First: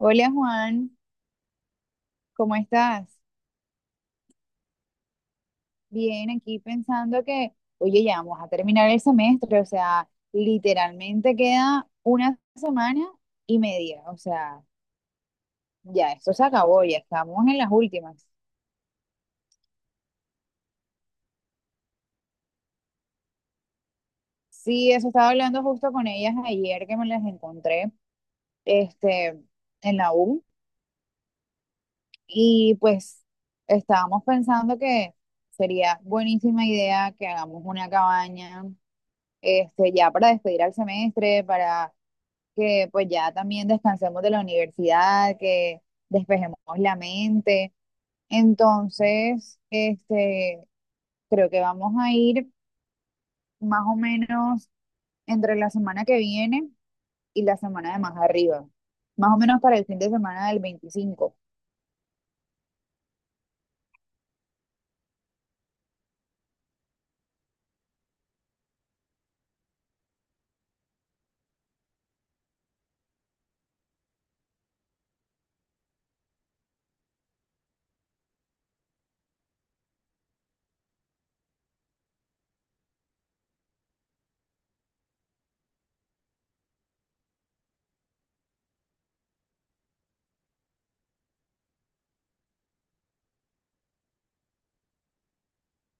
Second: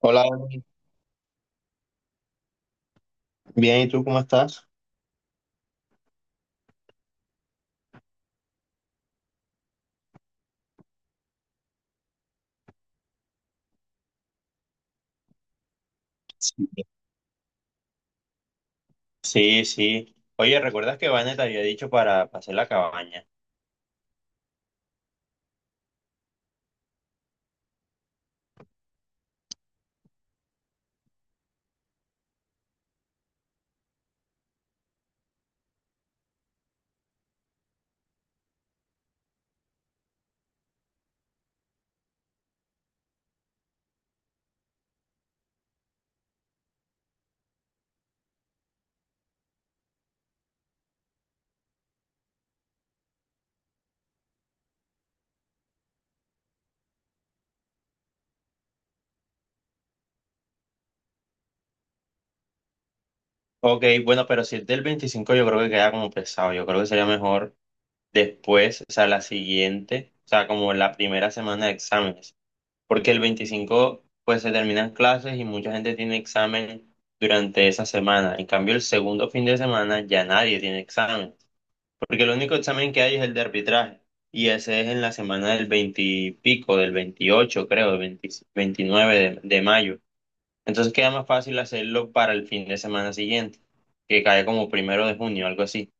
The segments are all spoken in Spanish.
Hola, Dani. Juan, ¿cómo estás? Bien, ¿y tú cómo estás? Bien, aquí pensando que, oye, ya vamos a terminar el semestre, o sea, literalmente queda una semana y media, o sea, ya esto se Sí, acabó, ya estamos en las últimas. sí, sí. Oye, ¿recuerdas que Vanet había dicho para hacer la cabaña? Sí, eso estaba hablando justo con ellas ayer que me las encontré, este, en la U y pues estábamos pensando que sería buenísima idea que hagamos una cabaña, ya para despedir al semestre, para que pues ya también descansemos de la universidad, que despejemos la mente. Entonces, creo que vamos a ir más o menos entre la semana que viene y la semana de más arriba, más o menos para el fin de semana del 25. Ok, bueno, pero si es del 25 yo creo que queda como pesado. Yo creo que sería mejor después, o sea, la siguiente, o sea, como la primera semana de exámenes. Porque el 25 pues se terminan clases y mucha gente tiene examen durante esa semana. En cambio, el segundo fin de semana ya nadie tiene examen. Porque el único examen que hay es el de arbitraje. Y ese es en la semana del 20 y pico, del 28, creo, del 20 29 de mayo. Entonces queda más fácil hacerlo para el fin de semana siguiente, que cae como primero de junio, algo así.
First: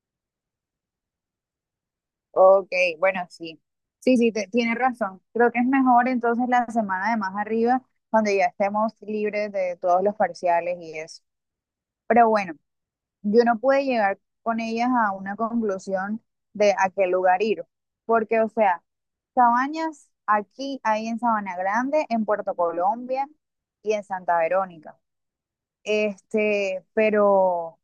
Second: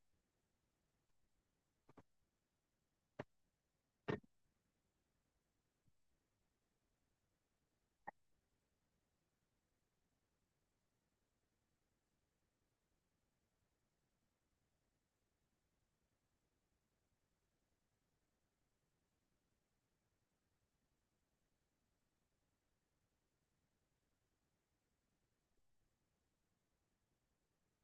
Ok, bueno, sí. Sí, sí, tienes razón. Creo que es mejor entonces la semana de más arriba, donde ya estemos libres de todos los parciales y eso. Pero bueno, yo no pude llegar con ellas a una conclusión de a qué lugar ir, porque, o sea, cabañas aquí hay en Sabana Grande, en Puerto Colombia y en Santa Verónica. Este, pero,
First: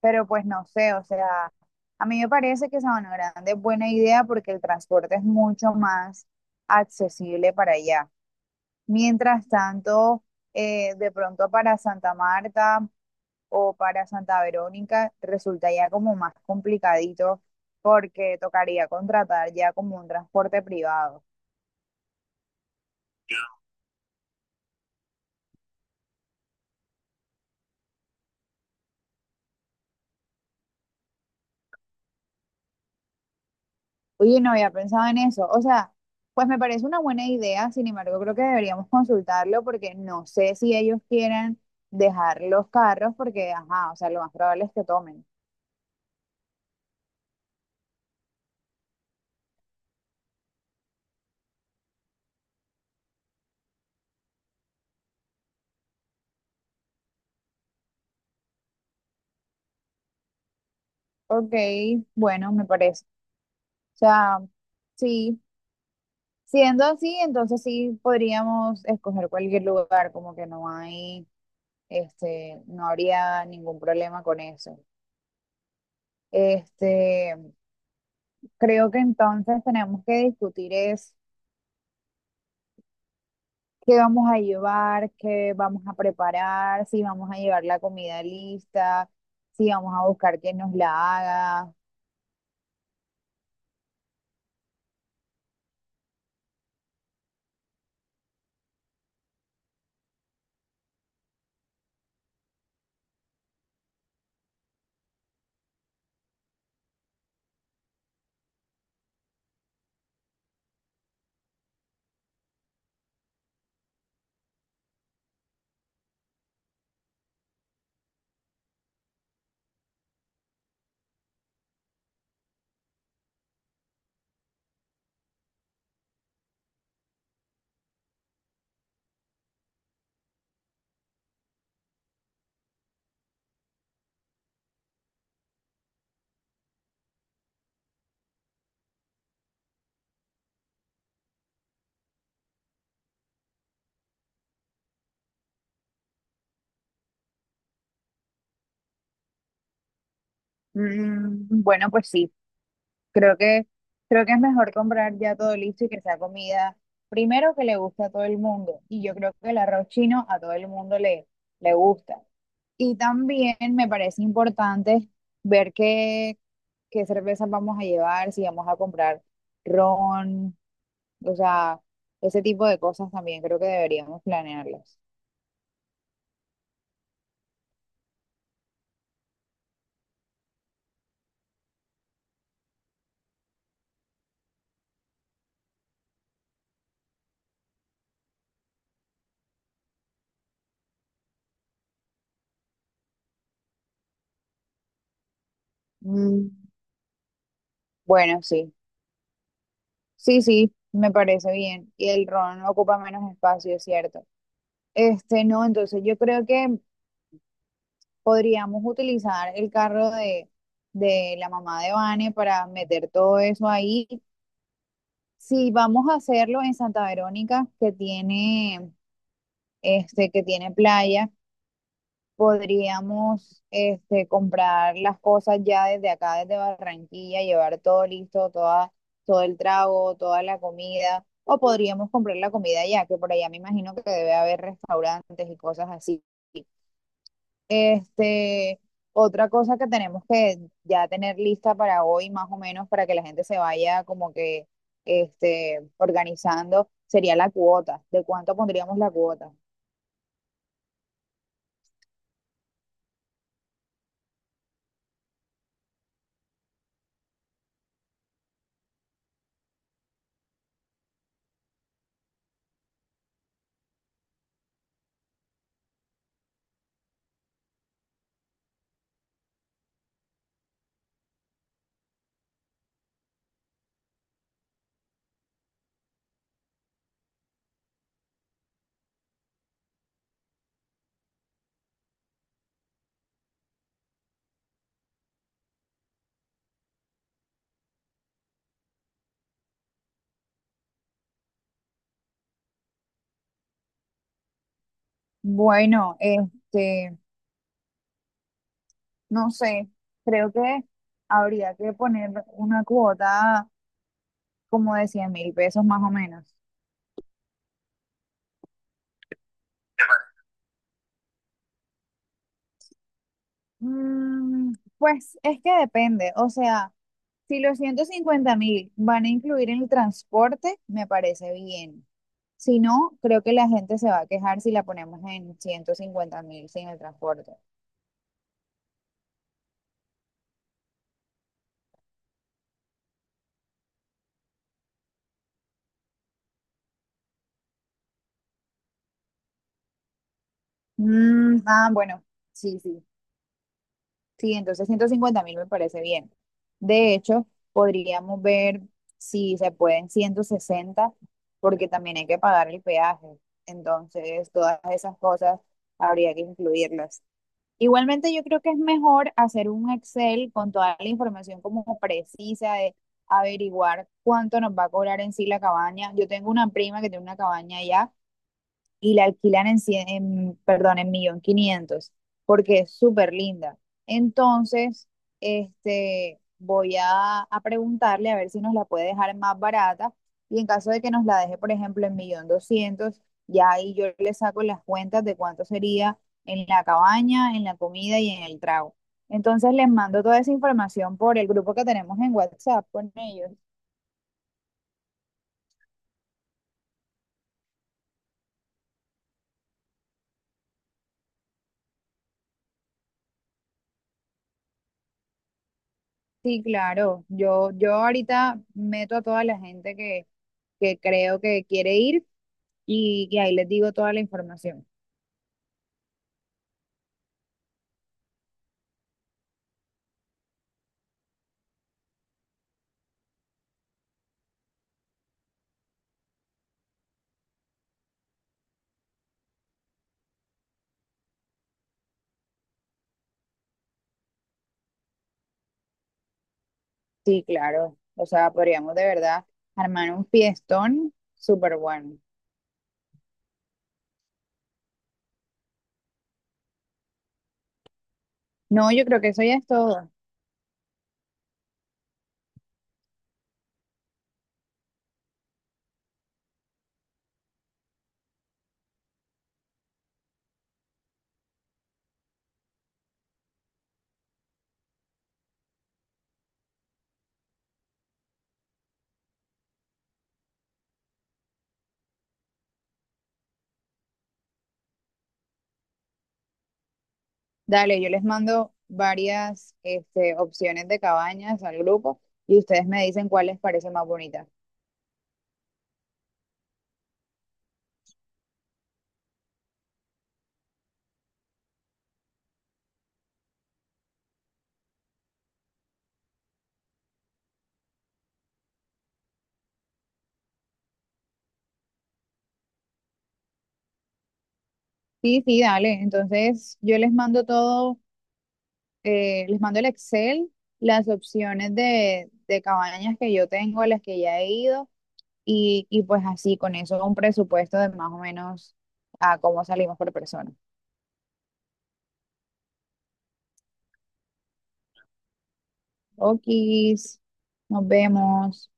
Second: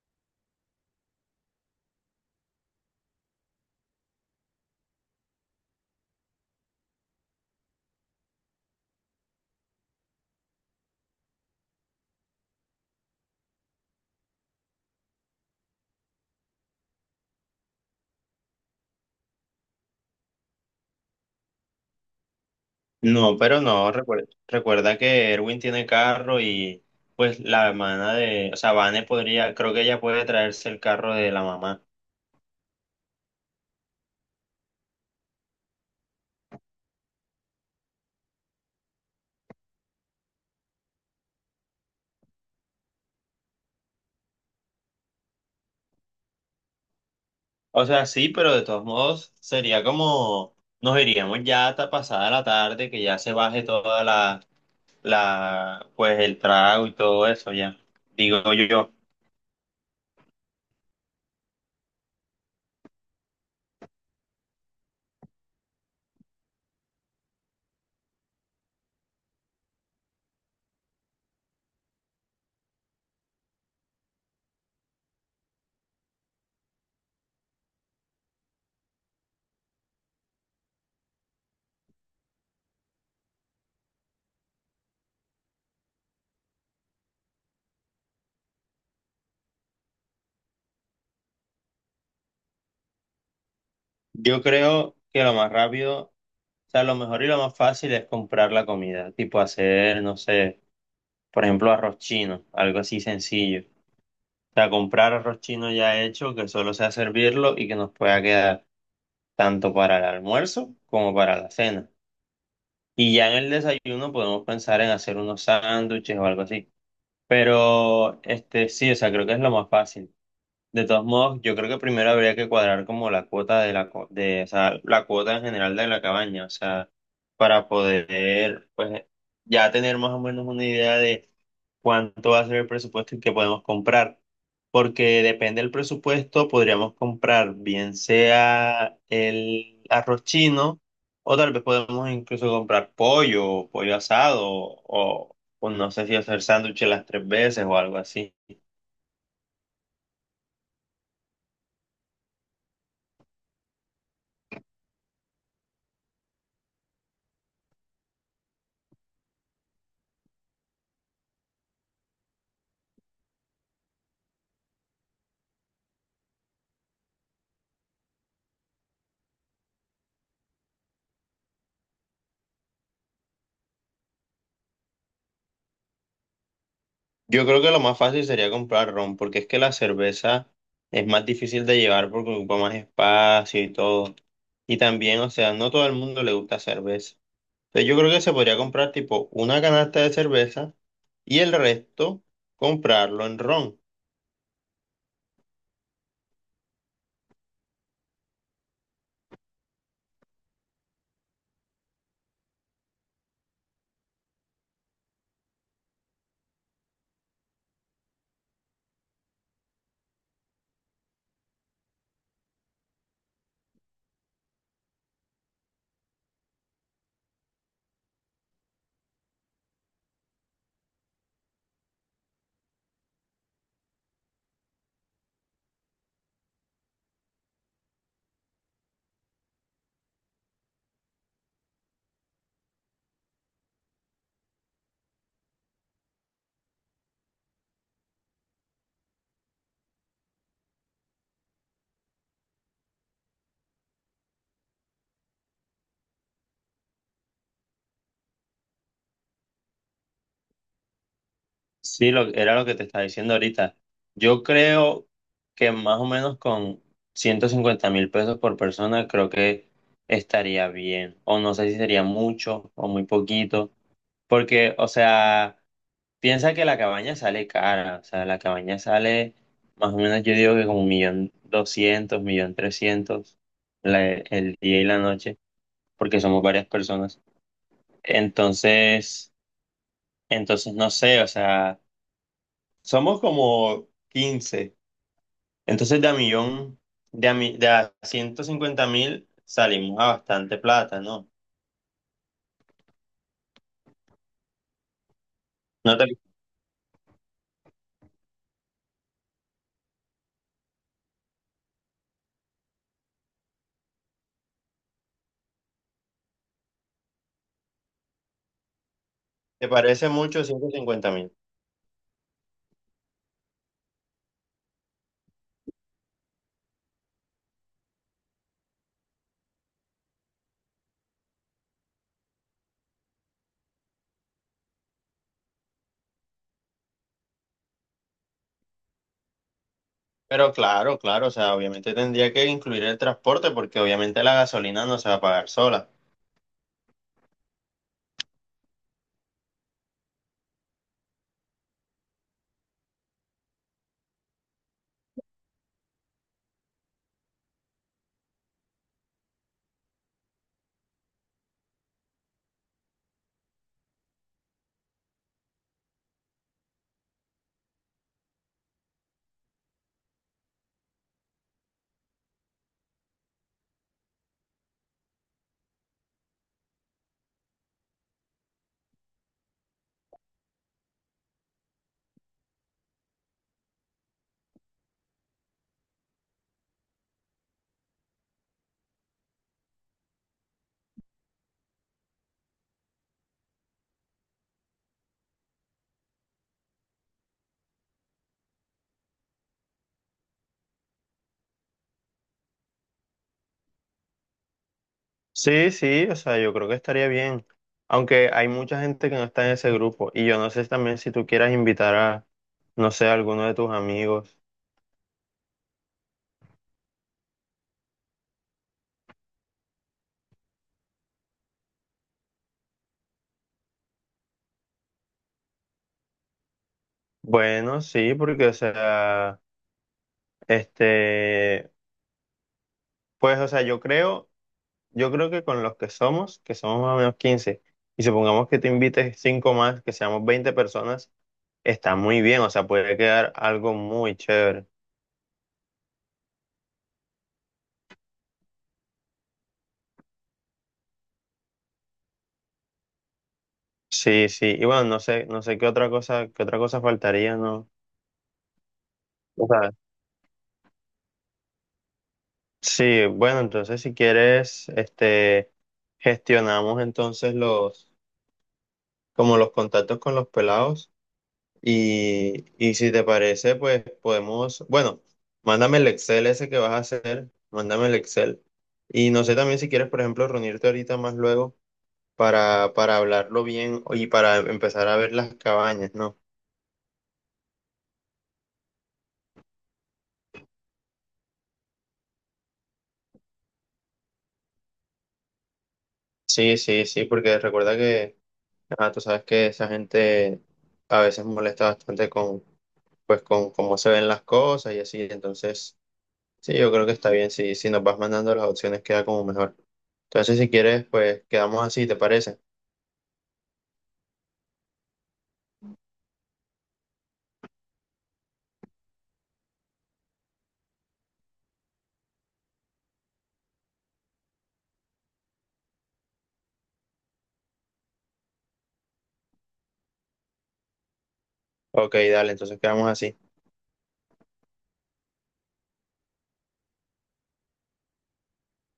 pero pues no sé, o sea, a mí me parece que Sabana Grande es buena idea porque el transporte es mucho más accesible para allá. Mientras tanto, de pronto para Santa Marta o para Santa Verónica resulta ya como más complicadito porque tocaría contratar ya como un transporte privado. No, pero no, recuerda que Erwin tiene carro y pues la hermana de, o sea, Vane podría, creo que ella puede traerse el carro de la mamá. Oye, no había pensado en eso. O sea, pues me parece una buena idea, sin embargo, creo que deberíamos consultarlo porque no sé si ellos quieren dejar los carros porque, ajá, o sea, lo más probable es que tomen. O sea, sí, pero de todos modos sería como, nos iríamos ya hasta pasada la tarde, que ya se baje toda la, pues el trago y todo eso ya. Digo yo, Ok, bueno, me parece. O sea, sí, siendo así, entonces sí podríamos escoger cualquier lugar, como que no hay. No habría ningún problema con eso. Este, creo que entonces tenemos que discutir es qué vamos a llevar, qué vamos a preparar, si vamos a llevar la comida lista, si vamos a buscar quien nos la haga. yo creo que lo más rápido, o sea, lo mejor y lo más fácil es comprar la comida, tipo hacer, no sé, por ejemplo, arroz chino, algo así sencillo. O sea, comprar arroz chino ya hecho, que solo sea servirlo y que nos pueda quedar tanto para el almuerzo como para la cena. Y ya en el desayuno podemos pensar en hacer unos sándwiches o algo así. Pero, este, sí, o sea, creo que es lo más fácil. De todos modos, yo creo que primero habría que cuadrar como la cuota de, o sea, la cuota en general de la cabaña, o sea, para poder, pues, ya tener más o menos una idea de cuánto va a ser el presupuesto y qué podemos comprar. Porque depende del presupuesto, podríamos comprar bien sea el arroz chino, o tal vez podemos incluso comprar pollo, pollo asado, o no sé si hacer sándwiches las tres veces o algo así. Mm, bueno, pues sí, creo que creo que es mejor comprar ya todo listo y que sea comida primero que le guste a todo el mundo. Y yo creo que el arroz chino a todo el mundo le gusta. Y también me parece importante ver qué cervezas vamos a llevar, si vamos a comprar ron, o sea, ese tipo de cosas también creo que deberíamos planearlas. Yo creo que lo más fácil sería comprar ron, porque es que la cerveza es más difícil de llevar porque ocupa más espacio y todo. Y también, o sea, no todo el mundo le gusta cerveza. Entonces yo creo que se podría comprar tipo una canasta de cerveza y el resto comprarlo en ron. Mm, bueno, sí, sí, sí, me parece bien. Y el ron ocupa menos espacio, es cierto. No, entonces yo creo que podríamos utilizar el carro de la mamá de Vane para meter todo eso ahí. Si vamos a hacerlo en Santa Verónica, que tiene que tiene playa, podríamos comprar las cosas ya desde acá, desde Barranquilla, llevar todo listo, todo el trago, toda la comida, o podríamos comprar la comida ya, que por allá me imagino que debe haber restaurantes y cosas así. Este, otra cosa que tenemos que ya tener lista para hoy, más o menos, para que la gente se vaya como que organizando, sería la cuota. ¿De cuánto pondríamos la cuota? Sí, lo, era lo que te estaba diciendo ahorita. Yo creo que más o menos con 150.000 pesos por persona creo que estaría bien. O no sé si sería mucho o muy poquito. Porque, o sea, piensa que la cabaña sale cara, o sea, la cabaña sale más o menos, yo digo que como un millón doscientos, millón trescientos la- el día y la noche, porque somos varias personas. Entonces, entonces, no sé, o sea, somos como 15. Entonces de a millón, de a 150.000 salimos a bastante plata, ¿no? ¿No te, Bueno, no sé, creo que habría que poner una cuota como de 100.000 pesos más o menos. te parece mucho 150? Mm, pues es que depende, o sea, si los 150.000 van a incluir en el transporte, me parece bien. Si no, creo que la gente se va a quejar si la ponemos en 150.000 sin el transporte. Pero claro, claro, o sea, obviamente tendría que incluir el transporte porque obviamente la gasolina no se va a pagar sola. Mm, ah, bueno, sí, sí. Sí, entonces 150.000 me parece bien. De hecho, podríamos ver si se pueden 160 porque también hay que pagar el peaje. Entonces, todas esas cosas habría que incluirlas. Igualmente, yo creo que es mejor hacer un Excel con toda la información como precisa de averiguar cuánto nos va a cobrar en sí la cabaña. Yo tengo una prima que tiene una cabaña allá y la alquilan en, 100, en perdón, en 1.500.000, porque es súper linda. Entonces, voy a preguntarle a ver si nos la puede dejar más barata y en caso de que nos la deje, por ejemplo, en 1.200.000, ya ahí yo le saco las cuentas de cuánto sería en la cabaña, en la comida y en el trago. Entonces les mando toda esa información por el grupo que tenemos en WhatsApp con ellos. Sí, sí, o sea, yo creo que estaría bien. Aunque hay mucha gente que no está en ese grupo y yo no sé también si tú quieras invitar a, no sé, a alguno de tus amigos. Sí, claro. Yo ahorita meto a toda la gente que creo que quiere ir y que ahí les digo toda la información. Bueno, sí, porque, o sea, este, pues, o sea, yo creo que con los que somos más o menos 15 y supongamos que te invites cinco más, que seamos 20 personas, está muy bien, o sea, puede quedar algo muy chévere. Sí, claro. O sea, podríamos de verdad armar un fiestón súper bueno. Sí, sí, y bueno, no sé, no sé qué otra cosa faltaría, ¿no? No, yo creo que eso O ya es sea, todo. sí, bueno, entonces si quieres, este, gestionamos entonces los, como los contactos con los pelados y si te parece, pues podemos, bueno, mándame el Excel ese que vas a hacer, mándame el Excel y no sé también si quieres, por ejemplo, reunirte ahorita más luego para hablarlo bien y para empezar a ver las cabañas, ¿no? Dale, yo les mando varias opciones de cabañas al grupo y ustedes me dicen cuál les parece más bonita. Sí, sí, sí, porque recuerda que, ah, tú sabes que esa gente a veces molesta bastante con, pues, con cómo se ven las cosas y así. Entonces, sí, yo creo que está bien. Si nos vas mandando las opciones, queda como mejor. Entonces, si quieres, pues quedamos así, ¿te parece? Sí, sí, dale. Entonces yo les mando todo, les mando el Excel, las opciones de cabañas que yo tengo, a las que ya he ido. Y pues así, con eso, un presupuesto de más o menos a cómo salimos por persona. Ok, dale, entonces quedamos así. Okis, nos vemos.